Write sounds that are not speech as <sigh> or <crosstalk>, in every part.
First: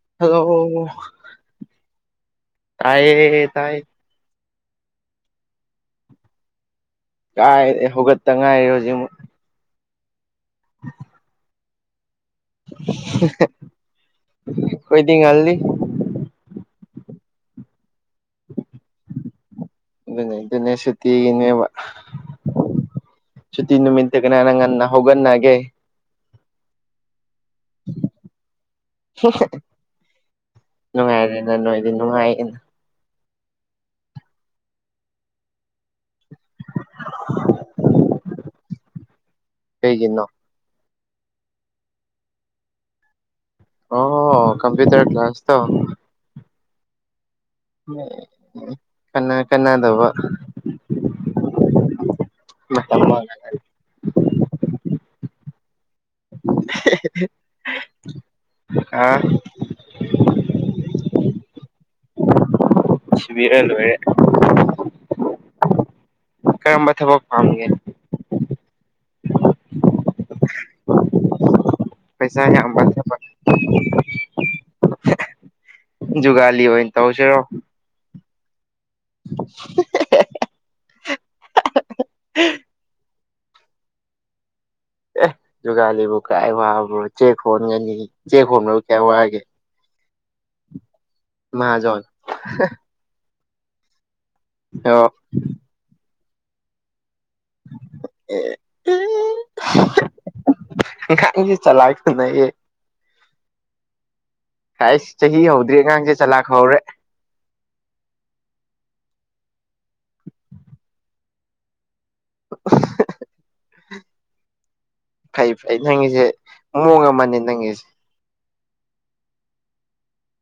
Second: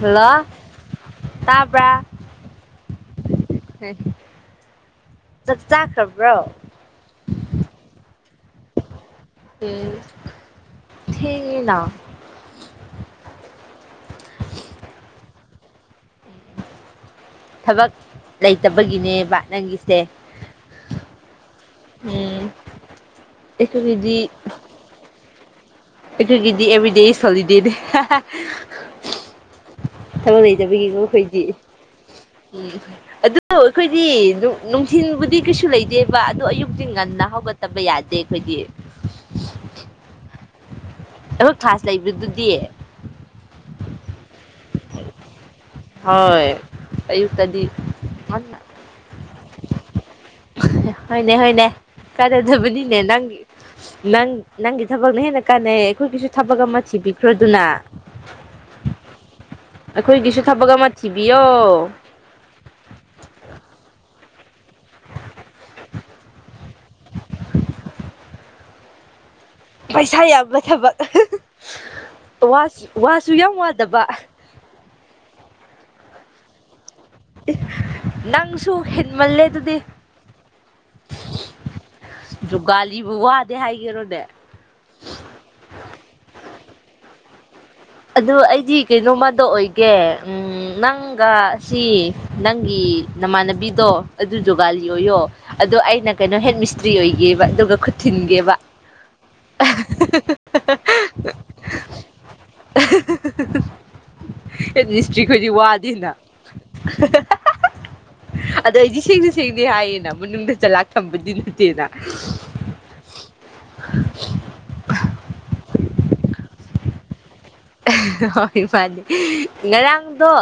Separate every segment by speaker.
Speaker 1: hello ꯇꯥꯕ꯭ꯔꯥ
Speaker 2: ꯇꯌꯦ ꯇꯥꯏ
Speaker 1: ꯆꯥꯛ ꯆꯥꯈ꯭ꯔꯕ꯭ꯔꯣ
Speaker 2: ꯀꯥꯏ ꯍꯧꯒꯠꯇ ꯉꯥꯏꯔꯦ ꯍꯧꯖꯤꯛꯃꯨꯛ
Speaker 1: ꯎꯝ ꯊꯦꯡꯉꯦ ꯂꯥꯎ
Speaker 2: ꯑꯩꯈꯣꯏꯗꯤ ꯉꯜꯂꯤ
Speaker 1: ꯊꯕꯛ ꯂꯩꯇꯕꯒꯤꯅꯦ ꯕ ꯅꯪꯒꯤ
Speaker 2: ꯑꯗꯨꯅꯦ ꯑꯗꯨꯅꯦ ꯁꯨꯇꯤꯒꯤꯅꯦꯕ
Speaker 1: ꯎꯝ
Speaker 2: ꯁꯨꯇꯤ ꯅꯨꯃꯤꯠꯇ
Speaker 1: ꯑꯩꯈꯣꯏꯒꯤꯗꯤ
Speaker 2: ꯀꯅꯥꯅ ꯉꯟꯅ ꯍꯧꯒꯟꯒꯦ
Speaker 1: ꯑꯗꯨꯒꯤꯗꯤ ꯑꯦꯕ꯭ꯔꯤꯗꯦ ꯢꯁ ꯍꯣꯂꯤꯗꯦꯅꯦ
Speaker 2: <unintelligible>
Speaker 1: ꯊꯕꯛ ꯂꯩꯇꯕꯒꯤꯀꯣ ꯑꯩꯈꯣꯏꯗꯤ
Speaker 2: ꯅꯨꯡꯉꯥꯏꯔꯦꯅ ꯅꯣꯏꯗꯤ ꯅꯨꯡꯉꯥꯏꯌꯦꯅ
Speaker 1: ꯎꯝ ꯑꯗꯨ ꯑꯗꯣ ꯑꯩꯈꯣꯏꯗꯤ ꯅꯨꯡꯊꯤꯟꯕꯨꯗꯤ ꯀꯩꯁꯨ ꯂꯩꯇꯦꯕ ꯑꯗꯣ ꯑꯌꯨꯛꯇꯤ ꯉꯟꯅ ꯍꯧꯒꯠꯇꯕ ꯌꯥꯗꯦ ꯑꯩꯈꯣꯏꯗꯤ
Speaker 2: ꯀꯩꯒꯤꯅꯣ
Speaker 1: <unintelligible> ꯂꯩꯕ꯭ꯔꯥꯗꯨꯗꯤ
Speaker 2: ꯑꯣ ꯍꯣ ꯀꯝꯄꯌꯨꯇꯔ ꯀ꯭ꯂꯥꯁ ꯇꯣ
Speaker 1: ꯍꯣꯏ ꯑꯌꯨꯛꯇꯗꯤ ꯉꯟꯅ
Speaker 2: <unintelligible> ꯀꯅꯥꯗꯕ
Speaker 1: ꯍꯣꯏꯅꯦ ꯍꯣꯏꯅꯦ ꯀꯥꯔꯗꯕꯅꯤꯅꯦ
Speaker 2: ꯃꯇꯝ
Speaker 1: ꯅꯪꯒꯤ ꯅꯪ ꯅꯪꯒꯤ ꯊꯕꯛꯅ ꯍꯦꯟꯅ ꯀꯥꯟꯅꯩꯌꯦ ꯑꯩꯈꯣꯏꯒꯤꯁꯨ ꯊꯕꯛ ꯑꯃ ꯊꯤꯕꯤꯈ꯭ꯔꯣꯗꯅ
Speaker 2: ꯈꯔ
Speaker 1: ꯑꯩꯈꯣꯏꯒꯤꯁꯨ ꯊꯕꯛ ꯑꯃ ꯊꯤꯕꯤꯌꯣ
Speaker 2: ꯊꯤꯕꯤꯔ ꯂꯣꯏꯔꯦ ꯀꯔꯝꯕ ꯊꯕꯛ ꯄꯥꯝꯒꯦ
Speaker 1: ꯄꯩꯁꯥ ꯌꯥꯝꯕ ꯊꯕꯛ
Speaker 2: ꯄꯩꯁꯥ
Speaker 1: ꯋꯥ
Speaker 2: ꯌꯥꯝꯕ ꯊꯕꯛ
Speaker 1: ꯋꯥꯁꯨ ꯌꯥꯝ ꯋꯥꯗꯕ
Speaker 2: ꯖꯨꯒꯥꯂꯤ ꯑꯣꯏ ꯇꯧꯁꯤꯔꯣ
Speaker 1: ꯅꯪꯁꯨ ꯍꯦꯟꯃꯜꯂꯦ ꯑꯗꯨꯗꯤ ꯖꯨꯒꯥꯂꯤꯕꯨ ꯋꯥꯗꯦ ꯍꯥꯏꯒꯦꯔꯣꯅꯦ
Speaker 2: ꯑꯦ ꯖꯨꯒꯥꯂꯤꯕꯨ ꯀꯥꯏ ꯋꯥꯕ꯭ꯔꯣ ꯆꯦꯛ ꯍꯣꯟꯒꯅꯤ
Speaker 1: ꯑꯗꯨ
Speaker 2: ꯆꯦꯛ
Speaker 1: ꯑꯩꯗꯤ
Speaker 2: ꯍꯣꯟꯕꯕꯨ ꯀꯌꯥ ꯋꯥꯒꯦ
Speaker 1: ꯀꯩꯅꯣꯃꯗ ꯑꯣꯏ ꯒꯦ ꯅꯪꯒ ꯁꯤ
Speaker 2: ꯃꯍꯥꯖꯣꯟ
Speaker 1: ꯅꯪꯒꯤ ꯅꯃꯥꯟꯅꯕꯤꯗꯣ ꯑꯗꯨ ꯖꯣꯒꯥꯜꯂꯤ
Speaker 2: ꯑꯣ
Speaker 1: ꯑꯣꯏꯌꯣ ꯑꯗꯣ ꯑꯩꯅ ꯀꯩꯅꯣ ꯍꯦꯠ ꯃꯤꯁꯇ꯭ꯔꯤ ꯑꯣꯏꯒꯦꯕ ꯑꯗꯨꯒ ꯈꯨꯠ ꯊꯤꯟꯒꯦꯕ
Speaker 2: ꯑꯦ ꯂꯩꯌꯦ
Speaker 1: ꯍꯦꯠ
Speaker 2: ꯍꯥꯏꯁ
Speaker 1: ꯃꯤꯁꯇ꯭ꯔꯤ
Speaker 2: ꯆꯍꯤ
Speaker 1: ꯈꯣꯏꯗꯤ
Speaker 2: ꯍꯧꯗ꯭ꯔꯤ
Speaker 1: ꯋꯥꯗꯦꯅ
Speaker 2: ꯑꯉꯥꯡꯁꯦ ꯆꯂꯥꯛ ꯍꯧꯔꯦ
Speaker 1: <unintelligible> ꯑꯗꯣ ꯑꯩꯗꯤ ꯁꯦꯡꯅ ꯁꯦꯡꯅ ꯍꯥꯏꯌꯦꯅ ꯃꯅꯨꯡꯗ ꯆꯂꯥꯛ ꯊꯝꯕꯗꯤ ꯅꯠꯇꯦꯅ
Speaker 2: <unintelligible> ꯐꯩ ꯐꯩ ꯅꯪꯒꯤꯖꯦ ꯃꯨꯑꯣꯡ ꯑꯃꯅꯦ ꯅꯪꯒꯤꯁꯦ
Speaker 1: ꯍꯣꯏ ꯃꯥꯅꯦ ꯉꯔꯥꯡꯗꯣ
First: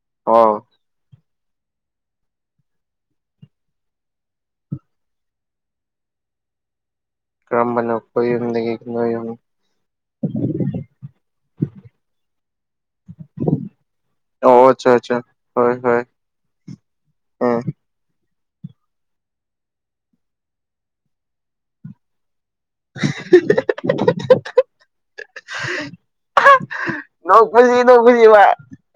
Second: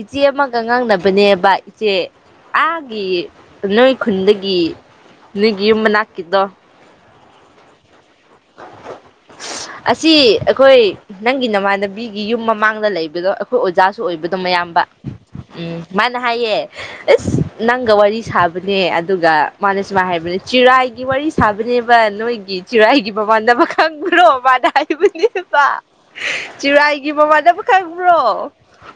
Speaker 1: ꯏꯆꯦ ꯑꯃꯒ
Speaker 2: ꯑꯣ
Speaker 1: ꯉꯥꯡꯅ ꯕꯅꯦꯕ ꯏꯆꯦ ꯑꯥꯒꯤ ꯅꯣꯏ ꯈꯨꯟꯗꯒꯤ ꯅꯣꯢꯒꯤ ꯌꯨꯝ ꯃꯅꯥꯛꯀꯤꯗꯣ
Speaker 2: ꯀꯔꯝꯕꯅꯣ ꯅꯣꯏꯒꯤ ꯅꯣꯏꯌꯨꯝ
Speaker 1: ꯑꯁꯤ ꯑꯩꯈꯣꯏ ꯅꯪꯒꯤ ꯅꯃꯥꯟꯅꯕꯤꯒꯤ ꯌꯨꯝ ꯃꯃꯥꯡꯗ ꯂꯩꯕꯗꯣ ꯑꯩꯈꯣꯏ ꯑꯣꯖꯥꯁꯨ ꯑꯣꯏꯕꯗꯣ
Speaker 2: ꯑꯣ
Speaker 1: ꯃꯌꯥꯝꯕ
Speaker 2: ꯑꯠꯆꯥ ꯑꯠꯆꯥ ꯍꯣꯏ
Speaker 1: ꯎꯝ
Speaker 2: ꯍꯣꯏ
Speaker 1: ꯃꯥꯅ ꯍꯥꯏꯌꯦ ꯢꯁ
Speaker 2: ꯎꯝ
Speaker 1: ꯅꯪꯒ ꯋꯥꯔꯤ ꯁꯥ ꯕꯅꯦ ꯑꯗꯨꯒ ꯃꯥꯅ ꯁꯨꯃꯥꯏ ꯍꯥꯏꯕꯅꯦ ꯆꯔꯥꯏꯒꯤ ꯋꯥꯔꯤ ꯁꯥꯕꯅꯦꯕ ꯅꯣꯏꯒꯤ ꯆꯤꯔꯥꯏꯒꯤ ꯅꯃꯥꯟꯅꯕ ꯈꯪꯕ꯭ꯔꯣ ꯃꯥꯅ ꯍꯥꯢꯕꯅꯦꯕ ꯆꯤꯔꯥꯏꯒꯤ ꯃꯃꯥꯟꯅꯕ
Speaker 2: ꯅꯣꯛꯄꯁꯤ
Speaker 1: ꯈꯪꯕ꯭ꯔꯣ
Speaker 2: ꯅꯣꯛꯄꯁꯤꯕ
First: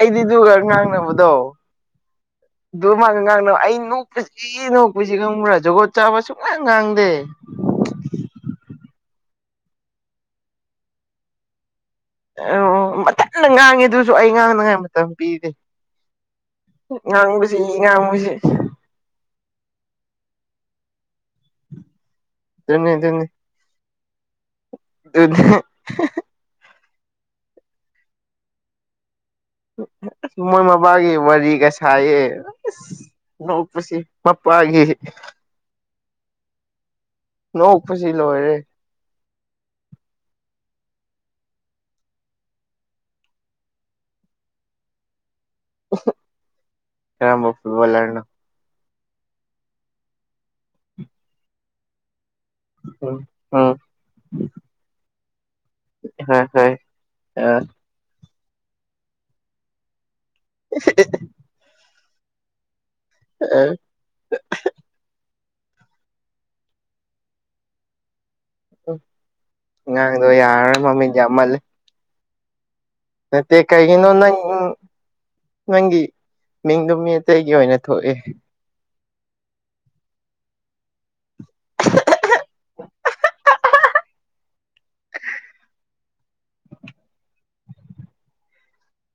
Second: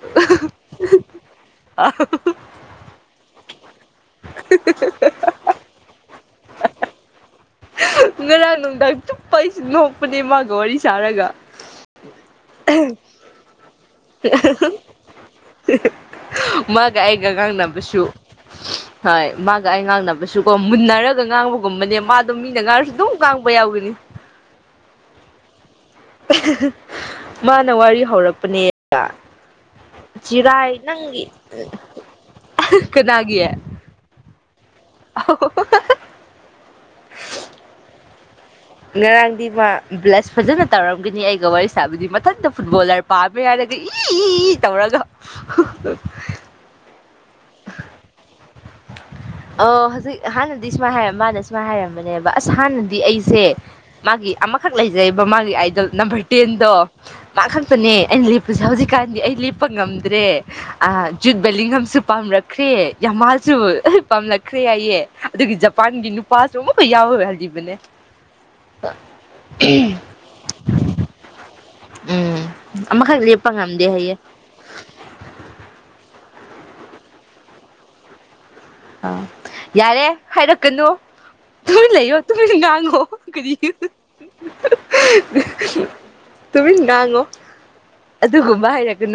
Speaker 2: ꯑꯩꯗꯤ ꯑꯗꯨꯒ ꯉꯥꯡꯅꯕꯗꯣ
Speaker 1: <unintelligible>
Speaker 2: ꯗꯨ ꯃꯥꯒ ꯉꯥꯡꯅꯕ ꯑꯩ ꯅꯣꯛꯄꯁꯤ ꯅꯣꯛꯄꯁꯤ ꯈꯪꯕ꯭ꯔꯥ ꯖꯨꯒꯣꯠ ꯆꯥꯕ ꯁꯨꯡꯉꯥꯡ ꯉꯥꯡꯗꯦ
Speaker 1: ꯉꯔꯥꯡ ꯅꯨꯡꯗꯥꯡ ꯆꯨꯞꯄ ꯑꯩꯁꯨ ꯅꯣꯛꯄꯅꯦ ꯃꯥꯒ ꯋꯥꯔꯤ ꯁꯥꯔꯒ
Speaker 2: ꯑꯣ ꯃꯊꯟꯗ ꯉꯥꯡꯉꯦ ꯑꯗꯨꯖꯨ ꯑꯩ ꯉꯥꯡꯅꯉꯥꯏ ꯃꯇꯝ ꯄꯤꯗꯦ
Speaker 1: ꯃꯥꯒ ꯑꯩꯒ
Speaker 2: ꯉꯥꯡꯕꯁꯤ
Speaker 1: ꯉꯥꯡꯅꯕꯁꯨ
Speaker 2: ꯉꯥꯡꯕꯁꯤ
Speaker 1: ꯍꯣꯏ ꯃꯥꯒ ꯑꯩ ꯉꯥꯡꯅꯕꯁꯨꯀꯣ ꯃꯨꯟꯅꯔꯒ ꯉꯥꯡꯕꯒꯨꯝꯕꯅꯦ ꯃꯥ ꯗꯣ ꯃꯤꯅ ꯉꯥꯔꯁꯨ ꯑꯗꯨꯝ ꯉꯥꯡꯕ ꯌꯥꯎꯒꯅꯤ
Speaker 2: ꯑꯗꯨ <unintelligible>
Speaker 1: ꯃꯥꯅ ꯋꯥꯔꯤ ꯍꯧꯔꯛꯄꯅꯦ
Speaker 2: ꯑꯁ ꯃꯣꯏ
Speaker 1: ꯆꯤꯔꯥꯏ
Speaker 2: ꯃꯕꯥꯒꯤ
Speaker 1: ꯅꯪꯒꯤ
Speaker 2: ꯋꯥꯔꯤꯒ ꯁꯥꯏꯌꯦ
Speaker 1: ꯀꯅꯥꯒꯤ
Speaker 2: ꯑꯁ ꯅꯣꯛꯄꯁꯤ ꯃꯄꯥꯒꯤ
Speaker 1: <unintelligible>
Speaker 2: ꯅꯣꯛꯄꯁꯤ ꯂꯣꯏꯔꯦ
Speaker 1: ꯉꯔꯥꯡꯗꯤ ꯃꯥ ꯕ꯭ꯂꯁ ꯐꯖꯅ ꯇꯧꯔꯝꯒꯅꯤ ꯑꯩꯒ ꯋꯥꯔꯤ ꯁꯥꯕꯗꯤ ꯃꯊꯟꯛꯇ ꯐꯨꯠꯕꯣꯜꯂꯔ ꯄꯥꯝꯃꯦ ꯍꯥꯏꯔꯒ ꯏ ꯏ ꯏ ꯇꯧꯔꯒ
Speaker 2: ꯀꯔꯝꯕ ꯐꯨꯠꯕꯣꯂꯔꯅꯣ
Speaker 1: ꯑ ꯍꯧꯖꯤꯛ ꯍꯥꯟꯅꯗꯤ ꯁꯨꯃꯥꯏ ꯍꯥꯏ ꯃꯥꯥꯟꯅꯁꯤ ꯁꯨꯃꯥꯏꯅ ꯍꯥꯏꯔꯝꯕꯅꯦꯕ ꯑꯁ ꯍꯥꯟꯅꯗꯤ
Speaker 2: ꯎꯝ
Speaker 1: ꯑꯩꯁꯦ
Speaker 2: ꯎꯝ
Speaker 1: ꯑꯃꯈꯛ ꯂꯩꯖꯩꯕ ꯃꯥꯒꯤ ꯑꯥꯏꯗꯜ ꯅꯝꯕꯔ
Speaker 2: ꯍꯣꯏ
Speaker 1: ꯇꯦꯟꯗꯣ
Speaker 2: ꯍꯣꯏ
Speaker 1: ꯃꯥ
Speaker 2: ꯑ
Speaker 1: ꯈꯛꯇ ꯅꯦ ꯑꯩꯅ ꯂꯦꯞꯄꯁꯦ ꯍꯧꯖꯤꯛꯀꯥꯟꯗꯤ ꯑꯩ ꯂꯦꯞꯄ ꯉꯝꯗ꯭ꯔꯦ ꯑ ꯖꯨꯠ ꯕꯦꯂꯤꯡꯍꯝꯁꯨ ꯄꯥꯝꯔꯛ ꯈ꯭ꯔꯦ ꯌꯃꯥꯜꯁꯨ ꯄꯥꯝꯂꯛꯈ꯭ꯔꯦ ꯍꯥꯏꯌꯦ ꯑꯗꯨꯒꯤ ꯖꯄꯥꯟꯒꯤ ꯅꯨꯄꯥꯁꯨ ꯑꯃꯛꯀ ꯌꯥꯎꯍꯜꯂꯤꯕꯅꯦ
Speaker 2: ꯑꯉꯥꯡꯗꯣ ꯌꯥꯔꯔꯣ ꯃꯃꯤꯠ ꯌꯥꯝꯃꯜꯂꯦ
Speaker 1: ꯎꯝ ꯑꯃꯈꯛ ꯂꯦꯞꯄ
Speaker 2: ꯅꯠꯇꯦ
Speaker 1: ꯉꯝꯗꯦ
Speaker 2: ꯀꯩꯒꯤꯅꯣ
Speaker 1: ꯍꯥꯏꯌꯦ
Speaker 2: ꯅꯪ ꯅꯪꯒꯤ ꯃꯤꯡꯗꯨ ꯃꯤ ꯑꯇꯩꯒꯤ ꯑꯣꯏꯅ ꯊꯣꯛꯑꯦ
Speaker 1: ꯑꯥ ꯌꯥꯔꯦ ꯍꯥꯏꯔꯛꯀꯅꯨ ꯇꯨꯃꯤꯟ ꯂꯩꯌꯣ ꯇꯨꯃꯤꯟ ꯉꯥꯡꯉꯣ ꯀꯔꯤ <unintelligible> ꯇꯨꯃꯤꯟ ꯉꯥꯡꯉꯣ ꯑꯗꯨꯒꯨꯝꯕ ꯍꯥꯏꯔꯛ <unintelligible>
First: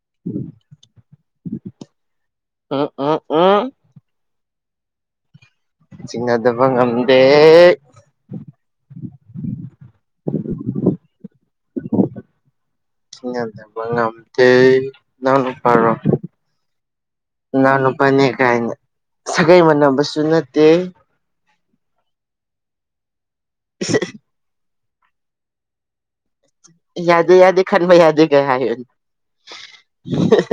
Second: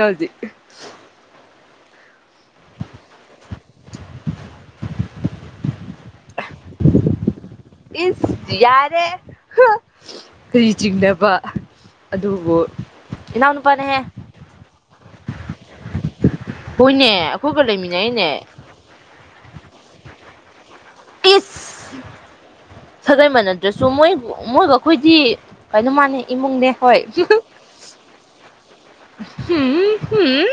Speaker 2: ꯑ ꯑ ꯑ ꯆꯤꯡꯅꯗꯕ ꯉꯝꯗꯦ
Speaker 1: ꯏꯁ ꯌꯥꯔꯦ ꯍꯨꯍ ꯀꯔꯤ ꯆꯤꯡꯅꯕ ꯑꯗꯨꯕꯨ
Speaker 2: ꯆꯤꯡꯅꯗꯕ
Speaker 1: ꯏꯅꯥꯎꯅꯨꯄꯥꯅꯦꯍꯦ
Speaker 2: ꯉꯝꯗꯦ ꯅꯅꯥꯎ ꯅꯨꯄꯥꯔꯣ
Speaker 1: ꯍꯣꯏꯅꯦ ꯑꯩꯈꯣꯏꯒ
Speaker 2: ꯏꯅꯥꯎꯅꯨꯄꯥꯅꯦ
Speaker 1: ꯂꯩꯃꯤꯟꯅꯩꯅꯦ
Speaker 2: ꯀꯥꯏꯅ ꯁꯥꯒꯩ ꯃꯥꯟꯅꯕꯁꯨ ꯅꯠꯇꯦ
Speaker 1: ꯏꯁ ꯁꯥꯒꯩ ꯃꯥꯅꯗꯔꯁꯨ ꯃꯣꯏ ꯃꯣꯏꯒ ꯑꯩꯈꯣꯏꯗꯤ ꯀꯩꯅꯣ ꯃꯥꯅꯦ ꯏꯃꯨꯡꯅꯦ ꯍꯣꯏ
Speaker 2: ꯌꯥꯗꯦ ꯌꯥꯗꯦ ꯈꯟꯕ ꯌꯥꯗꯦꯒ ꯍꯥꯏ <unintelligible>
Speaker 1: ꯍꯨꯝ ꯍꯨꯝ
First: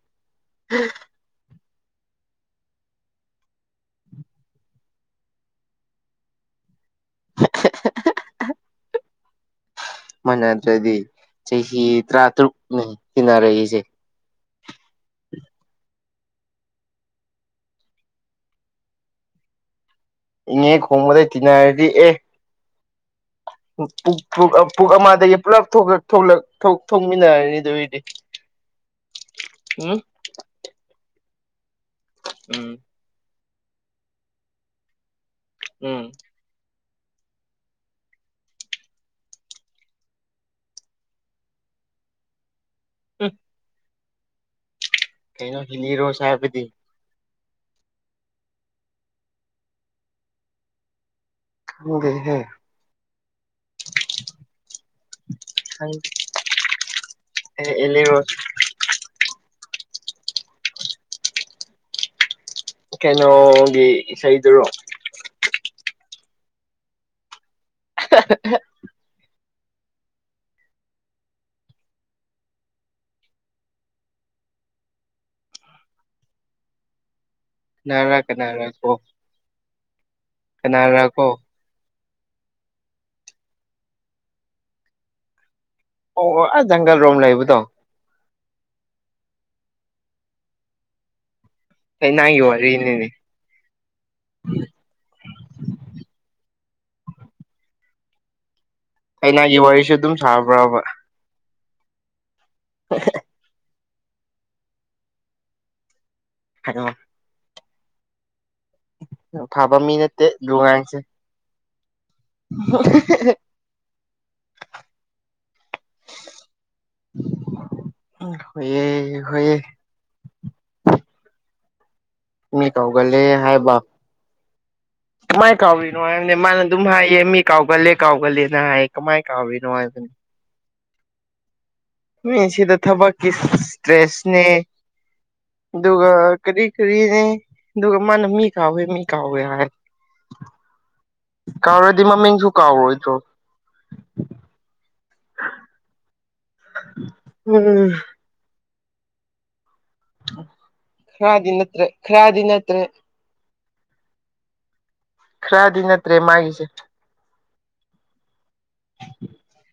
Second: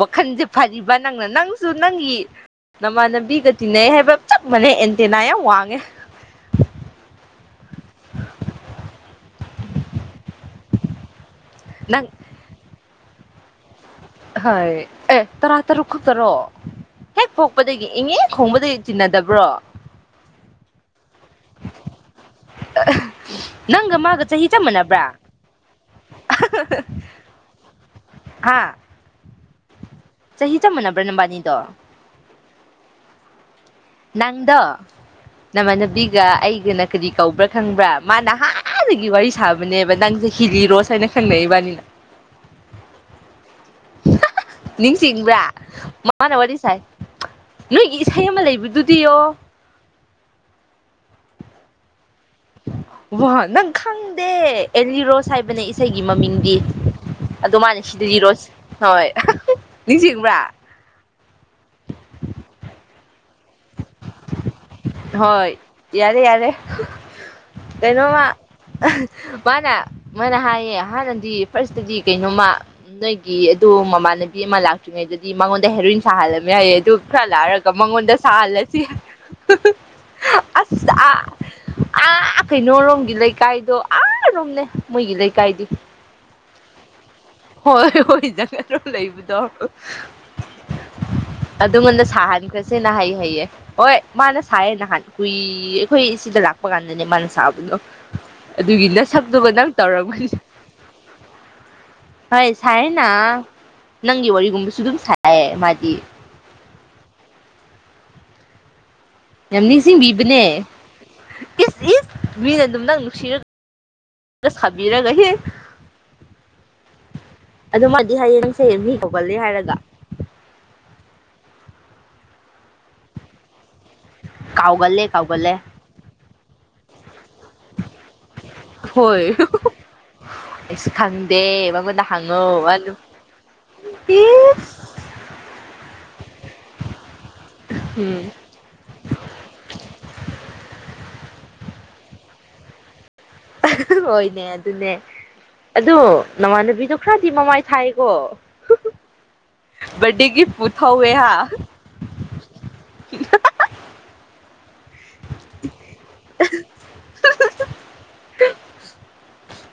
Speaker 1: ꯋꯥꯈꯟꯖꯦ ꯐꯔꯤꯕ ꯅꯪꯅ ꯅꯪ ꯁꯨ ꯅꯪꯒꯤ ꯅꯃꯥꯟꯅꯕꯤꯒ ꯇꯤꯟꯅꯩ ꯍꯥꯏꯕ ꯆꯞ ꯃꯥꯟꯅꯩ ꯑꯦꯟꯇꯦꯅꯥ ꯌꯥꯝ ꯋꯥꯡꯉꯦ
Speaker 2: <unintelligible> ꯃꯥꯅꯗ꯭ꯔꯗꯤ ꯆꯍꯤ
Speaker 1: ꯅꯪ
Speaker 2: ꯇ꯭ꯔꯥꯇ꯭ꯔꯨꯛꯅꯦ ꯇꯤꯟꯅꯔꯛꯏꯁꯦ
Speaker 1: ꯍꯥꯏ ꯑꯦ ꯇꯔꯥ ꯇꯔꯨꯛ ꯈꯛꯇꯔꯣ ꯍꯦꯛ ꯄꯣꯛꯄꯗꯒꯤ ꯏꯪꯉꯦ ꯈꯣꯡꯕꯗꯒꯤ ꯇꯤꯟꯅꯗꯕ꯭ꯔꯣ
Speaker 2: ꯏꯉꯦ ꯈꯣꯡꯕꯗꯒꯤ ꯇꯤꯟꯅꯔꯗꯤ ꯑꯦ ꯄꯨꯛ
Speaker 1: ꯅꯪꯒ ꯃꯥꯒ ꯆꯍꯤ
Speaker 2: ꯄꯨꯛ
Speaker 1: ꯆꯞ
Speaker 2: ꯑ ꯄꯨꯛ
Speaker 1: ꯃꯥꯟꯅꯕ꯭ꯔꯥ
Speaker 2: ꯑꯃꯗꯒꯤ ꯄꯨꯂꯞ ꯊꯣꯛꯂꯛ ꯊꯣꯛꯂꯛ ꯊꯣꯛ ꯊꯣꯛ ꯃꯤꯟꯅꯔꯅꯤ ꯗꯨꯏꯗꯤ
Speaker 1: ꯍꯥꯥ
Speaker 2: ꯎꯪ
Speaker 1: ꯆꯍꯤ ꯆꯞ ꯃꯥꯟꯅꯕ꯭ꯔꯥ ꯅꯕꯥꯅꯤꯗꯣ
Speaker 2: ꯎꯝ
Speaker 1: ꯅꯪꯗꯣ
Speaker 2: ꯎꯝ
Speaker 1: ꯅꯃꯥꯟꯅꯕꯤꯒ ꯑꯩꯒꯅ ꯀꯔꯤ ꯀꯧꯕ꯭ꯔꯥ ꯈꯪꯕ꯭ꯔꯥ ꯃꯥ ꯅꯍꯥꯟꯅꯗꯒꯤ ꯋꯥꯔꯤ ꯁꯥꯕꯅꯦꯕ ꯅꯪꯁꯦ ꯍꯤꯔꯤꯔꯣꯁ ꯍꯥꯏꯅ ꯈꯪꯅꯩ ꯏꯕꯥꯅꯤꯅ
Speaker 2: ꯎꯝ
Speaker 1: ꯅꯤꯡꯁꯤꯡꯕ꯭ꯔꯥ
Speaker 2: ꯀꯩꯅꯣ ꯍꯤꯂꯤꯔꯣꯁ
Speaker 1: ꯃꯥꯅ ꯋꯥꯔꯤ
Speaker 2: ꯍꯥꯏꯕꯗꯤ
Speaker 1: ꯁꯥꯏ ꯅꯣꯏꯒꯤ ꯏꯁꯩ ꯑꯃ ꯂꯩꯕꯗꯨꯗꯤ ꯌꯣ
Speaker 2: ꯈꯪꯗꯦꯍꯦ
Speaker 1: ꯋꯥ ꯅꯪ ꯈꯪꯗꯦ ꯑꯦꯂꯤꯔꯣꯁ ꯍꯥꯏꯕꯅꯦ ꯏꯁꯩꯒꯤ ꯃꯃꯤꯡꯗꯤ ꯑꯗꯨ
Speaker 2: ꯑꯦ
Speaker 1: ꯃꯥꯅ ꯁꯤꯗ
Speaker 2: ꯑꯦꯂꯤꯔꯣꯁ
Speaker 1: ꯏꯔꯣꯁ ꯍꯣꯏ ꯅꯤꯡꯁꯤꯡꯕ꯭ꯔꯥ
Speaker 2: ꯀꯩꯅꯣꯒꯤ ꯏꯁꯩꯗꯨꯔꯣ
Speaker 1: ꯍꯣꯏ ꯌꯥꯔꯦ ꯌꯥꯔꯦ ꯀꯩꯅꯣꯝꯃ ꯃꯥꯅ ꯃꯥꯅ ꯍꯥꯏꯌꯦ ꯍꯥꯟꯅꯗꯤ ꯐꯥꯔꯁꯇꯗꯤ ꯀꯩꯅꯣꯝꯃ ꯅꯣꯏꯒꯤ ꯑꯗꯨ ꯃꯃꯥꯟꯅꯕꯤ ꯑꯃ ꯂꯥꯛꯇ꯭ꯔꯤꯉꯩꯗꯗꯤ ꯃꯉꯣꯟꯗ ꯍꯦꯔꯣꯏꯟ ꯁꯥꯍꯜꯂꯝꯃꯦ ꯌꯥꯏꯌꯦ ꯑꯗꯨ ꯈꯔ ꯂꯥꯛꯑꯒ ꯑꯗꯨ ꯃꯉꯣꯟꯗ
Speaker 2: ꯀꯅꯥꯔ
Speaker 1: ꯁꯥꯍꯜꯂꯁꯤ
Speaker 2: ꯀꯅꯥꯔꯀꯣ
Speaker 1: ꯑꯁ ꯑꯥ
Speaker 2: ꯀꯅꯥꯔꯀꯣ
Speaker 1: ꯑꯥ ꯀꯩꯅꯣꯔꯣꯝꯒꯤ ꯂꯩꯀꯥꯏꯗꯣ ꯑꯥꯔꯣꯝꯅꯦ ꯃꯣꯏꯒꯤ ꯂꯩꯀꯥꯏꯗꯤ
Speaker 2: ꯑꯣ ꯑꯣ ꯑꯥ ꯖꯪꯒꯜ ꯔꯣꯝ ꯂꯩꯕꯗꯣ
Speaker 1: ꯍꯣꯏ ꯍꫭꯏꯖ ꯀꯩꯅꯣ ꯂꯩꯕꯗꫭ ꯑꯗꯨꯉꯣꯟꯗ
Speaker 2: ꯀꯩꯅꯥꯒꯤ
Speaker 1: ꯁꯥꯍꯟꯈ꯭ꯔꯁꯦꯅ ꯍꯥꯏ
Speaker 2: ꯋꯥꯔꯤꯅꯤꯅꯦ
Speaker 1: ꯍꯥꯏꯌꯦ ꯍꯣꯏ ꯃꯥꯅ ꯁꯥꯏꯌꯦ ꯅꯍꯥꯟ ꯀꯨꯏ ꯑꯩꯈꯣꯏ ꯁꯤꯗ ꯂꯥꯛꯄ ꯀꯥꯟꯗꯅꯦ ꯃꯥꯅ ꯁꯥꯕꯗꯣ ꯑꯗꯨꯒꯤ ꯅꯁꯛꯇꯨꯒ
Speaker 2: ꯀꯩꯅꯥꯒꯤ
Speaker 1: ꯅꯪ
Speaker 2: ꯋꯥꯔꯤꯁꯨ ꯑꯗꯨꯝ
Speaker 1: ꯇꯧꯔꯝꯒꯅꯤ
Speaker 2: ꯁꯥꯕ꯭ꯔꯕ
Speaker 1: ꯍꯣꯏ ꯁꯥꯏꯅ ꯅꯪꯒꯤ ꯋꯥꯔꯤꯒꯨꯝꯕꯁꯨ ꯑꯗꯨꯝ ꯁꯥꯏ ꯃꯥꯗꯤ
Speaker 2: ꯍꯜꯂꫭ
Speaker 1: ꯌꯥꯝ
Speaker 2: ꯐꯕ ꯃꯤ ꯅꯠꯇꯦ
Speaker 1: ꯅꯤꯡꯁꯤꯡꯕꯤꯕꯅꯦ
Speaker 2: ꯗꯨꯉꯥꯡꯁꯦ
Speaker 1: ꯏꯁ ꯏꯁ ꯃꯤꯅ ꯑꯗꯨꯝ ꯅꯪ ꯅꯨꯡꯁꯤꯔꯒ ꯇ ꯈꯝꯕꯤꯔ ꯍꯤ ꯑꯗꯨꯃꯥꯗꯤ ꯍꯌꯦꯡꯁꯌꯦꯡ
Speaker 2: ꯍꯣꯏꯌꯦ
Speaker 1: ꯃꯤ ꯍꯧꯒꯠꯂꯦ
Speaker 2: ꯍꯣꯏꯌꯦ
Speaker 1: ꯍꯥꯏꯔꯒ
Speaker 2: ꯃꯤ ꯀꯧꯒꯜꯂꯦ ꯍꯥꯏꯕ
Speaker 1: ꯀꯥꯎꯒꯜꯂꯦ ꯀꯥꯎꯒꯜꯂꯦ
Speaker 2: ꯃꯥꯏ ꯀꯥꯎ ꯅꯨꯡꯉꯥꯏꯕꯅꯦ ꯃꯥꯅ ꯑꯗꯨꯝ ꯍꯥꯏꯌꯦ ꯃꯤ ꯀꯥꯎꯒꯜꯂꯦ ꯀꯥꯎꯒꯜꯂꯦꯅ ꯍꯥꯏꯌꯦ
Speaker 1: ꯍꯣꯏ
Speaker 2: ꯀꯃꯥꯏꯅ ꯀꯥꯎꯔꯤꯅꯣ ꯍꯥꯏꯕꯅꯦ
Speaker 1: ꯑꯩꯁꯨ ꯈꯪꯗꯦ ꯃꯃꯨꯛꯅ
Speaker 2: ꯃꯤ ꯁꯤꯗ ꯊꯕꯀꯤ ꯏꯁꯇ꯭ꯔꯦꯁꯅꯦ
Speaker 1: ꯏꯁ
Speaker 2: ꯑꯗꯨꯒ ꯀꯔꯤ ꯀꯔꯤꯅꯦ ꯑꯗꯨꯒ
Speaker 1: ꯎꯝ
Speaker 2: ꯃꯥꯅꯃꯤ ꯀꯥꯎꯋꯦ ꯃꯤ ꯀꯥꯎꯋꯦ ꯍꯥꯏ ꯀꯥꯎꯔꯗꯤ ꯃꯃꯤꯡꯁꯨ ꯀꯥꯎꯔꯣꯏꯗ꯭ꯔꯣ
Speaker 1: ꯍꯣꯏꯅꯦ ꯑꯗꯨꯅꯦ ꯑꯗꯨ ꯅꯃꯥꯟꯅꯕꯤꯗꯨ ꯈꯔꯗꯤ ꯃꯃꯥꯏ
Speaker 2: ꯎꯝ
Speaker 1: ꯊꯥꯏꯀꯣ ꯕꯔꯗꯦ ꯒꯤꯐ ꯄꯨꯨꯊꯧꯋꯦ ꯍꯥ
Speaker 2: ꯊꯤꯔꯥꯏꯗꯤ ꯅꯠꯇ꯭ꯔꯦ
Speaker 1: <unintelligible>
Speaker 2: ꯈꯔꯗꯤ ꯅꯠꯇ꯭ꯔꯦ ꯃꯥꯒꯤꯁꯦ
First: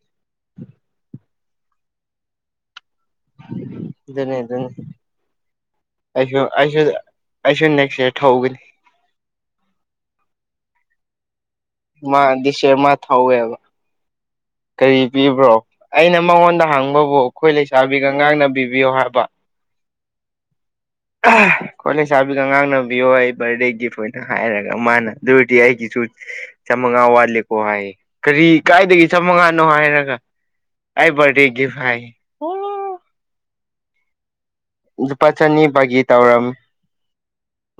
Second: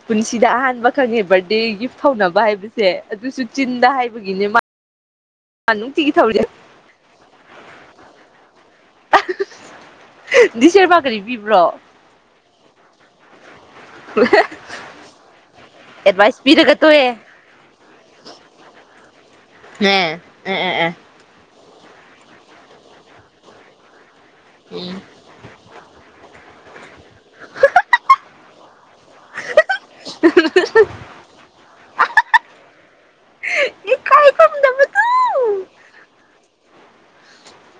Speaker 1: ꯄꯨꯟꯁꯤꯗ ꯑꯍꯥꯟꯕ ꯈꯪꯉꯦ ꯕꯥꯔꯗꯦꯒꯤ ꯐꯥꯎꯅꯕ ꯍꯥꯏꯕ ꯁꯦ ꯑꯗꯨꯁꯨ ꯆꯤꯟꯗ
Speaker 2: ꯑꯗꯨꯅꯦ
Speaker 1: ꯍꯥꯏꯕꯒꯤꯅꯦ ꯃꯥ
Speaker 2: ꯑꯗꯨꯅꯦ
Speaker 1: ꯅꯨꯡꯇꯤꯒꯤ ꯊꯧꯔꯤ
Speaker 2: ꯑꯩꯁꯨ ꯑꯩꯁꯨ ꯑꯩꯁꯨ ꯅꯦꯛꯁ ꯏꯔ ꯊꯧꯒꯅꯤ
Speaker 1: ꯗꯤꯁ ꯏꯔ ꯃꯥ ꯀꯔꯤ ꯄꯤꯕ꯭ꯔꯣ
Speaker 2: ꯃꯥ ꯗꯤꯁ ꯏꯔ ꯃꯥ ꯊꯧꯋꯦꯕ
Speaker 1: <unintelligible>
Speaker 2: ꯀꯔꯤ ꯄꯤꯕ꯭ꯔꯣ ꯑꯩꯅ
Speaker 1: ꯑꯦꯗꯚꯥꯏꯁ
Speaker 2: ꯃꯉꯣꯟꯗ
Speaker 1: ꯄꯤꯔꯒ ꯇꯣꯛꯑꯦ
Speaker 2: ꯍꯪꯕꯕꯨ ꯑꯩꯈꯣꯏ ꯂꯩꯁꯥꯕꯤꯒ ꯉꯥꯡꯅꯕꯤꯕꯤꯌꯣ ꯍꯥꯏꯕ
Speaker 1: ꯑꯦ ꯑꯦ ꯑꯦ ꯑꯦ
Speaker 2: ꯑꯩꯈꫭꯏ ꯂꯩꯁꯥꯕꯤꯗ ꯉꯥꯡꯅꯕꯤꯌꯨ ꯑꯩ ꯕꯥꯔꯗꯦ ꯒꯤꯐ ꯑꯣꯏꯅ ꯍꯥꯏꯔꯒ
Speaker 1: ꯎꯝ
Speaker 2: ꯃꯥꯅ ꯗꯨꯒꯤ ꯑꯩꯒꯤꯁꯨ ꯆꯝꯃꯪꯉꯥ ꯋꯥꯠꯂꯤꯀꯣ ꯍꯥꯏ ꯀꯔꯤ ꯀꯥꯏꯗꯒꯤ ꯃꯪꯉꯥ ꯅꯨꯡꯉꯥꯏꯔꯒ ꯑꯩ ꯕꯥꯔꯗꯦ ꯒꯤꯐ ꯍꯥꯏꯌꯦ
Speaker 1: ꯏꯀꯥꯏ ꯈꯪꯗꯕ
Speaker 2: ꯂꯨꯄꯥ ꯆꯅꯤ ꯕꯒꯤ ꯇꯧꯔꯝ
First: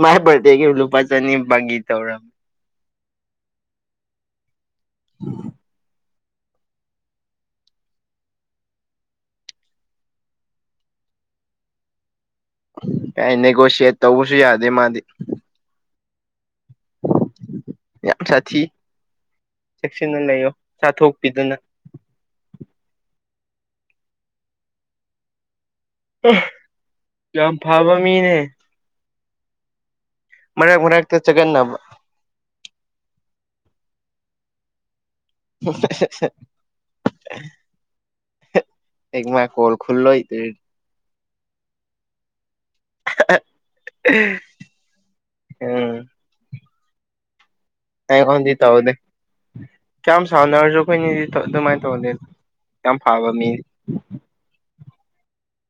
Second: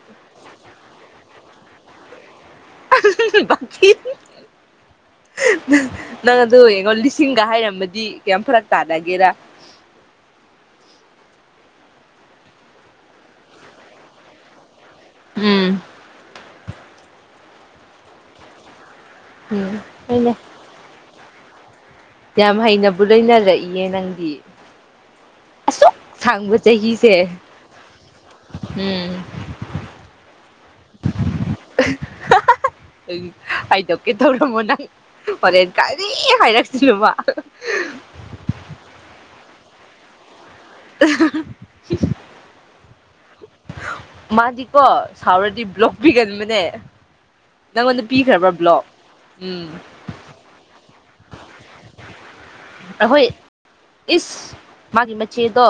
Speaker 2: ꯃꯥꯥꯏ ꯕꯥꯔꯗꯦꯒꯤ ꯂꯨꯄꯥ ꯆꯅꯤ ꯕꯒꯤ ꯇꯧꯔꯝ
Speaker 1: <unintelligible> ꯅꯪ ꯑꯗꯨ ꯌꯦꯡꯉꯣ ꯂꯤꯁꯤꯡꯒ ꯍꯥꯏꯔꯝꯃꯗꯤ ꯀꯥꯝ ꯐꯔꯛ ꯇꯥꯟꯅꯒꯦꯔꯥ
Speaker 2: ꯀ ꯅꯦꯒꯣꯁꯤꯌꯦꯠ ꯇꯧꯕꯁꯨ ꯌꯥꯗꯦ ꯃꯥꯗꯤ
Speaker 1: ꯎꯝ
Speaker 2: ꯌꯥꯝ ꯁꯥꯊꯤ
Speaker 1: ꯎꯝ
Speaker 2: ꯆꯦꯛꯁꯤꯟꯅ ꯂꯩꯌꯣ ꯆꯥꯊꯣꯛꯄꯤꯗꯨꯅ
Speaker 1: ꯌꯥꯝ ꯍꯩꯅꯕꯨ ꯂꯣꯏꯅꯔꯛꯏꯌꯦ ꯅꯪꯗꯤ ꯁꯥꯡꯕ ꯆꯍꯤꯁꯦ
Speaker 2: ꯌꯥꯝ ꯐꯕ ꯃꯤꯅꯦ
Speaker 1: ꯎꯝ
Speaker 2: ꯃꯅꯥ ꯃꯅꯥꯛꯇ ꯆꯖꯒꯟꯅꯕ
Speaker 1: ꯍꯥꯏꯗꯧꯀꯦ ꯇꯧꯔꯝꯃꯣ ꯅꯪ ꯍꯅꯦ ꯀꯔꯤ ꯈꯥꯏ ꯂꯥꯛꯁꯤ ꯃꯥ
Speaker 2: ꯑꯦ ꯃꯥ ꯀꯣꯜ ꯈꯨꯜꯂꯣ
Speaker 1: ꯃꯥꯗꯤ ꯀꯣ ꯁꯥꯎꯔꯗꯤ ꯕ꯭ꯂꯣꯛ
Speaker 2: ꯎꯝ
Speaker 1: ꯄꯤꯒꯅꯕꯥꯅꯦ ꯅꯪꯉꯣꯟꯗ ꯄꯤꯈ꯭ꯔꯕ꯭ꯔ
Speaker 2: ꯑꯩꯉꯣꯟꯗꯤ
Speaker 1: ꯕ꯭ꯂꯣ
Speaker 2: ꯇꯧꯗꯦ
Speaker 1: ꯎꯝ
Speaker 2: ꯀꯌꯥꯝ ꯁꯥꯎꯅꯔꯁꯨ ꯑꯩꯈꯣꯏꯅꯤꯗꯤ ꯑꯗꯨꯃꯥꯏꯅ ꯇꯧꯅꯦ
Speaker 1: ꯑꯍꯣꯏ ꯏꯁ ꯃꯥꯒꯤ ꯃꯆꯦꯗꯣ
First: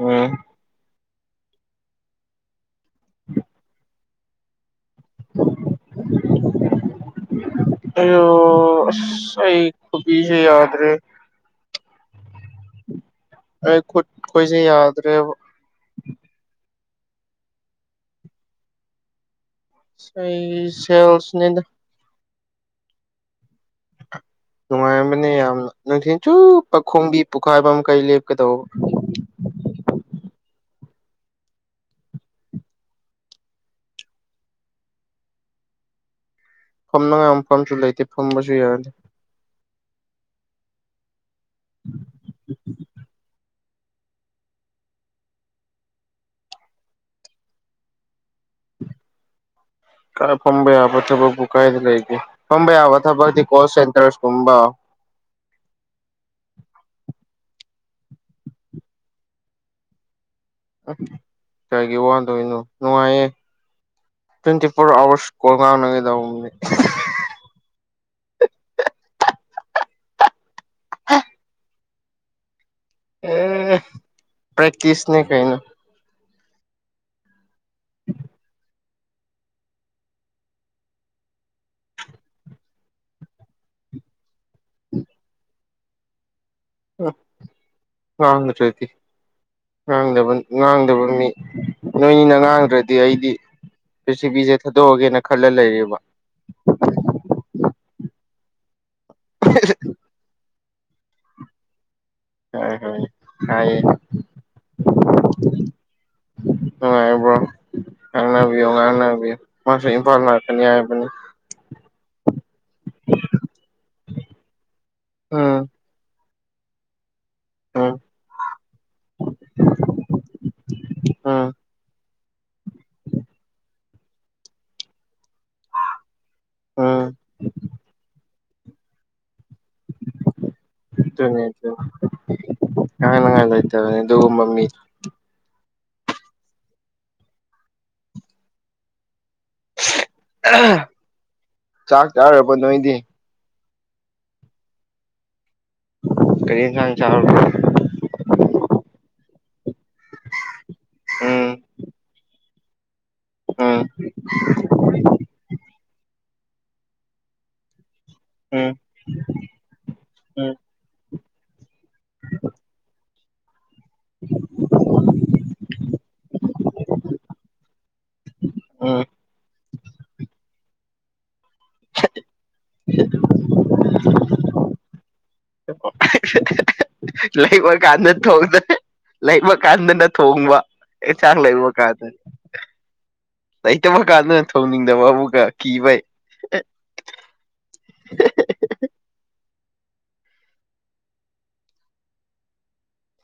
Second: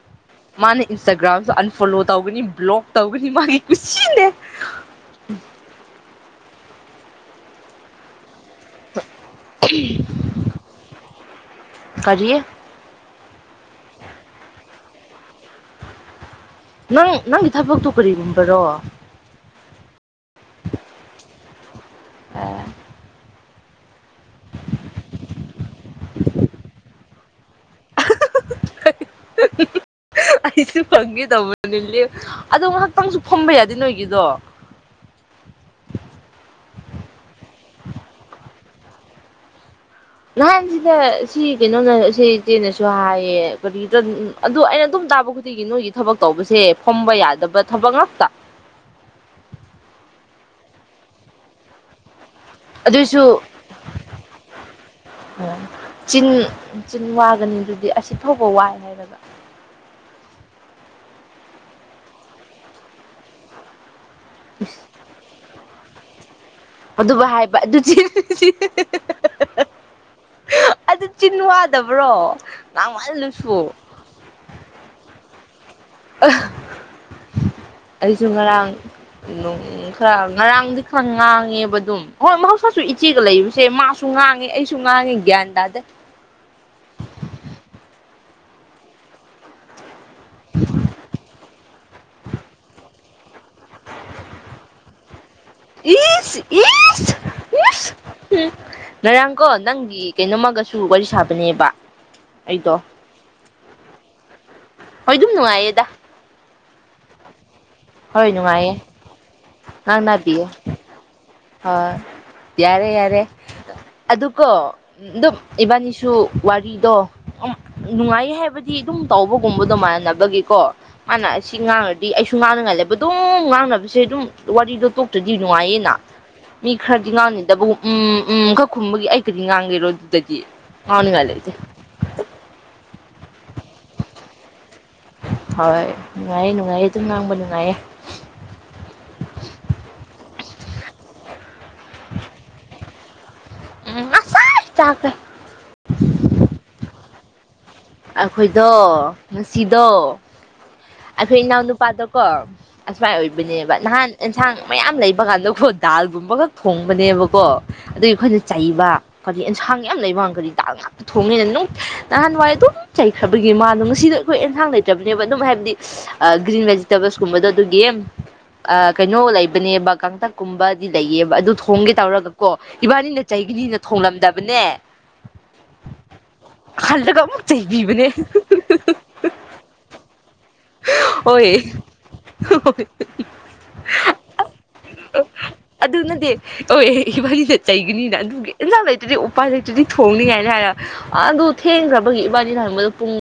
Speaker 2: ꯎꯝ
Speaker 1: ꯃꯥꯅ ꯏꯟꯁꯇꯥꯒ꯭ꯔꯥꯝꯁꯨ ꯑꯟꯐꯣꯂꯣ ꯇꯧꯒꯅꯤ ꯕ꯭ꯂꯣꯛ ꯇꯧꯒꯅꯤ ꯃꯥꯒꯤ ꯀꯨꯁꯤꯅꯦ
Speaker 2: <inaudible> ꯑꯁ ꯑꯩ ꯈꯨꯕꯤꯁꯦ ꯌꯥꯗ꯭ꯔꯦ
Speaker 1: ꯀꯔꯤꯦ
Speaker 2: ꯑꯩ ꯈꯨꯠꯈꯣꯏꯁꯦ ꯌꯥꯗ꯭ꯔꯦꯕ
Speaker 1: ꯅꯪ ꯅꯪꯒꯤ ꯊꯕꯛꯇꯨ ꯀꯔꯤꯒꯨꯝꯕꯔꯣ
Speaker 2: ꯑꯩ ꯁꯦꯜꯁꯅꯤꯗ
Speaker 1: ꯑꯦ
Speaker 2: ꯅꯨꯡꯉꯥꯏꯕꯅꯦ ꯌꯥꯝꯅ ꯅꯨꯡꯊꯤꯟ ꯆꯨꯄꯥ ꯈꯣꯡꯕꯤ ꯄꯨꯈꯥꯏꯕ ꯃꯥꯈꯩ ꯂꯦꯞꯀꯗꯧꯕ
Speaker 1: <unintelligible> ꯑꯩꯁꯨ ꯐꯪꯒꯦ ꯇꯧꯕꯅꯦ ꯂꯞ ꯑꯗꯣ ꯉꯥꯏꯍꯥꯛꯇꯪꯁꯨ ꯐꯝꯕ ꯌꯥꯗꯦ ꯅꯣꯏꯒꯤꯗꯣ
Speaker 2: ꯐꯝꯅꯉꯥꯏ ꯑꯃ ꯐꯝꯁꯨ ꯂꯩꯇꯦ ꯐꯝꯕꯁꯨ ꯌꯥꯗꯦ
Speaker 1: ꯅꯍꯥꯟ ꯁꯤꯗ ꯁꯤ ꯀꯩꯅꯣꯅ ꯏꯦ ꯏꯆꯦꯅꯁꯨ ꯍꯥꯏꯌꯦ ꯀꯔꯤ ꯑꯗꯨ ꯑꯩꯅ ꯑꯗꯨꯝ ꯇꯥꯕ ꯁꯤꯒꯤ ꯅꯣꯏꯒꯤ ꯊꯕꯛ ꯇꯧꯕꯁꯦ ꯐꯝꯕ ꯌꯥꯗꯕ ꯊꯕꯛ ꯉꯥꯛꯇ
Speaker 2: ꯐꯝꯕ ꯌꯥꯕ ꯊꯕꯛꯄꯨ ꯀꯥꯏꯗ ꯂꯩꯒꯦ ꯐꯝꯕ ꯌꯥꯕ ꯊꯕꯛꯇꯤ ꯀꯣꯜ ꯁꯦꯟꯇꯔꯁꯀꯨꯝꯕ
Speaker 1: ꯎ ꯆꯤꯟ - ꯆꯤꯟ ꯋꯥꯒꯅꯤ ꯑꯗꯨꯗꯤ ꯑꯁꯤ ꯐꯥꯎꯕ ꯋꯥꯏ ꯍꯥꯏꯕꯒ
Speaker 2: ꯎ ꯀꯥꯏꯒꯤ ꯋꯥꯟꯗꯣꯏꯅꯣ ꯅꯨꯡꯉꯥꯏꯌꯦ ꯇ꯭ꯋꯦꯟꯇꯤ ꯐꯣꯔ ꯑꯋꯥꯔꯁ ꯀꯜꯥꯎꯅꯉꯗꯅꯤ
Speaker 1: ꯑꯗꯨꯕꯨ ꯍꯥꯏꯕ ꯑꯗꯨ ꯑꯗꯨ ꯆ ꯇꯕ꯭ꯔꯣ ꯉꯥꯡ ꯋꯥꯜꯍꯜꯂꯨꯁꯨ
Speaker 2: ꯄꯦꯦꯛꯛꯇꯤꯁꯅꯦ ꯀꯩꯅꯣ
Speaker 1: ꯑꯩꯁꯨ ꯉꯔꯥꯡꯣꯡ ꯈꯔ ꯉꯔꯥꯡꯗꯤ ꯈꯔ ꯉꯥꯡꯉꯦꯕ ꯑꯗꯨꯝ ꯍꯣꯏ ꯃꯍꯧꯁꯥꯁꯨ ꯏꯆꯦꯒ ꯂꯩꯕꯁꯦ ꯃꯥ ꯁꯁꯨ ꯉꯥꯡꯉꯦ ꯑꯩꯁꯨ ꯉꯥꯡꯉꯦ ꯒ꯭ꯌꯥꯟ ꯇꯥꯗ
Speaker 2: ꯍ ꯆꯦꯗꯤ ꯉꯥꯡꯗꯕ ꯉꯥꯡꯗꯕ ꯃꯤ ꯅꯣꯏꯅꯤꯅ ꯉꯥꯡꯗ꯭ꯔꯗꯤ ꯑꯩꯗꯤ ꯄ꯭ꯔꯤꯊꯤꯕꯤꯁꯦ ꯊꯥꯗꯣꯛꯑꯒꯦꯅ ꯈꯜꯂ ꯂꯩꯔꯦꯕ
Speaker 1: ꯏꯁ ꯎ ꯅꯣꯏꯔꯥꯡ ꯀꯣ ꯅꯪꯒꯤ ꯀꯩꯅꯣꯝꯃꯒꯁꯨ ꯇ ꯋꯥꯔꯤ ꯁꯥꯕꯅꯦꯕ ꯑꯩꯗꯣ
Speaker 2: ꯍꯣꯏ ꯍꯣꯏ ꯍꯥꯏꯌꯦ
Speaker 1: ꯍꯣꯏ ꯑꯗꯨꯝ ꯅꯨꯡꯉꯥꯏꯌꯦꯗ
Speaker 2: ꯅꯨꯡꯉꯥꯏꯕ꯭ꯔꯣ
Speaker 1: ꯍꯣꯏ
Speaker 2: ꯉꯥꯡꯅꯕꯤꯌꯨ
Speaker 1: ꯅꯨꯡꯉꯥꯏꯌꯦ
Speaker 2: ꯉꯥꯡꯅꯕꯤꯌꯨ ꯃꯥꯁꯨ ꯏꯝꯐꯥꯜ ꯂꯥꯛꯀꯅꯤ ꯍꯥꯏꯕꯅꯤ
Speaker 1: ꯑ ꯌꯥꯔꯦ ꯌꯥꯔꯦ ꯑꯗꯨꯒꯀꯣ ꯑꯗꯨꯝ
Speaker 2: ꯎꯝ
Speaker 1: ꯏꯕꯥꯅꯤꯁꯨ ꯋꯥꯔꯤꯗꯣ ꯎ
Speaker 2: ꯎꯝ
Speaker 1: ꯅꯨꯡꯉꯥꯏ ꯍꯥꯏꯕꯗꯤ ꯑꯗꯨꯝ ꯇꯧꯕꯒꯨꯝꯕꯗꯣ ꯃꯥꯟꯅꯅꯕꯒꯤꯀꯣ ꯃꯥꯅ
Speaker 2: ꯎꯝ
Speaker 1: ꯑꯁꯤ ꯉꯥꯡꯉꯗꯤ ꯑꯩ ꯑꯩꯁꯨ ꯉꯥꯡꯅ ꯉꯜꯂꯦꯕ ꯑꯗꯨꯝ ꯉꯥꯡꯅꯕꯁꯦ ꯑꯗꯨꯝ ꯋꯥꯔꯤꯗꯣ ꯇꯣꯛ ꯇꯨꯗꯤ ꯅꯨꯡꯉꯥꯏꯌꯦꯅ ꯃꯤ
Speaker 2: ꯎꯝ
Speaker 1: ꯈꯔꯗꯤ ꯉꯥꯡꯅꯗꯕ ꯎꯝ ꯎꯝ ꯈꯛ ꯈꯨꯝꯕꯒꯤ ꯑꯩ ꯀ ꯉꯥꯡꯒꯔꯣ ꯑꯗꯨꯗꯗꯤ ꯍꯥꯎꯅꯤꯒꯂ ꯂꯩꯦ
Speaker 2: ꯑꯪꯥꯏꯕ ꯑꯗꯨ ꯃꯃꯤ
Speaker 1: ꯍꯣꯏ ꯅꯨꯡꯉꯥꯏꯌꯦ ꯅꯨꯡꯉꯥꯏꯌꯦ ꯑꯗꯨꯝ ꯉꯥꯡꯕ ꯅꯨꯡꯉꯥꯏꯌꯦ
Speaker 2: ꯆꯥꯛ ꯆꯥꯔꯕ ꯅꯣꯏꯗꯤ
Speaker 1: ꯎꯝ ꯑꯁ ꯆꯀ
Speaker 2: ꯀꯔꯤꯝ ꯈꯥꯟ ꯆ
Speaker 1: ꯑꯩꯈꯣꯏꯗꯣ ꯉꯁꯤꯗꯣ ꯑꯩꯈꯣꯏ
Speaker 2: ꯎꯝ
Speaker 1: ꯏꯅꯥꯎꯅꯨꯄꯥꯗꯀꯣ ꯑꯁꯨꯃꯥꯏꯅ ꯑꯣꯏꯕꯅꯦꯕ
Speaker 2: ꯎꯝ
Speaker 1: ꯅꯍꯥꯟ ꯑꯦꯟꯁꯥꯡ ꯃꯌꯥꯝ ꯂꯩꯕ ꯀꯥꯟꯗꯀꯣ ꯗꯥꯜꯒꯨꯝꯕ ꯈꯛ ꯊꯣꯡꯕꯅꯦꯕꯀꯣ ꯑꯗꯨꯒꯤ ꯑꯩꯈꯣꯏꯅ
Speaker 2: ꯎꯝ
Speaker 1: ꯆꯩꯕ ꯀꯔꯤ ꯑꯦꯟꯁꯥꯡ ꯌꯥꯝ ꯂꯩꯕ ꯀꯗꯤ
Speaker 2: ꯎꯝ
Speaker 1: ꯗꯥꯛ ꯉꯥꯛꯇ ꯊꯣꯡꯉꯦꯅ ꯅꯅꯨꯡ ꯅꯍꯥꯟꯋꯥꯏ ꯑꯗꯨꯝ ꯆꯩꯈ꯭ꯔꯕꯒꯤ ꯃꯥꯗꯣ ꯉꯁꯤꯗꯣ ꯑꯩꯈꯣꯏ ꯑꯦꯟꯁꯥꯡ ꯂꯩꯇ꯭ꯔꯕꯅꯦꯕ ꯑꯗꯨꯝ ꯍꯥꯏꯕꯗꯤ ꯒ꯭ꯔꯤꯟ ꯚꯦꯖꯤꯇꯦꯕꯜꯁꯀꯨꯝꯕꯗꯣ ꯑꯗꯨꯒꯤ
Speaker 2: ꯎꯝ
Speaker 1: ꯀꯩꯅꯣ ꯂꯩꯕꯅꯦꯕ ꯀꯥꯡꯇꯛꯀꯨꯝꯕ ꯗꯤ ꯂꯩꯌꯦꯕ ꯑꯗꯨ ꯊꯣꯡꯒꯦ ꯇꯧꯔꯒ ꯀꯣ ꯏꯕꯥꯅꯤꯅ ꯆꯍꯤꯒꯤꯅꯤꯅ ꯊꯣꯡꯂꯂꯝꯗꯕꯅꯦ ꯍꯜꯗ ꯀ
Speaker 2: ꯂꯩꯕ ꯀꯥꯟꯗ ꯊꯣꯡꯖꯩ ꯂꯩꯕ ꯀꯥꯟꯗꯅ ꯊꯣꯡꯕ ꯆꯥꯡꯂ
Speaker 1: ꯍꯣꯏ
Speaker 2: ꯏ ꯃ ꯀꯥꯏꯗ ꯂꯩꯇꯕ ꯀꯥꯟꯗꯨꯅ ꯊꯣꯡꯅꯤꯡꯗꯕ ꯑꯃꯛꯀ ꯀꯤꯕꯩ
Speaker 1: ꯍ ꯑꯦ ꯏꯕꯥꯅꯤꯗ ꯆꯩꯒꯅꯤꯅ ꯑꯗꯨꯒꯤ ꯏꯟꯖ ꯂꯩꯇꯗꯤ ꯎꯄꯥ ꯂꯩꯇꯗꯤ ꯊꯣꯡꯅꯤꯉꯥꯏꯅ ꯍꯥꯏꯔ ꯑꯗꯨ ꯊꯦꯡꯈ꯭ꯔꯕꯒꯤ ꯏꯕꯥꯅꯤꯅ ꯍꯥꯏꯪꯕꯗ ꯄꯨꯡ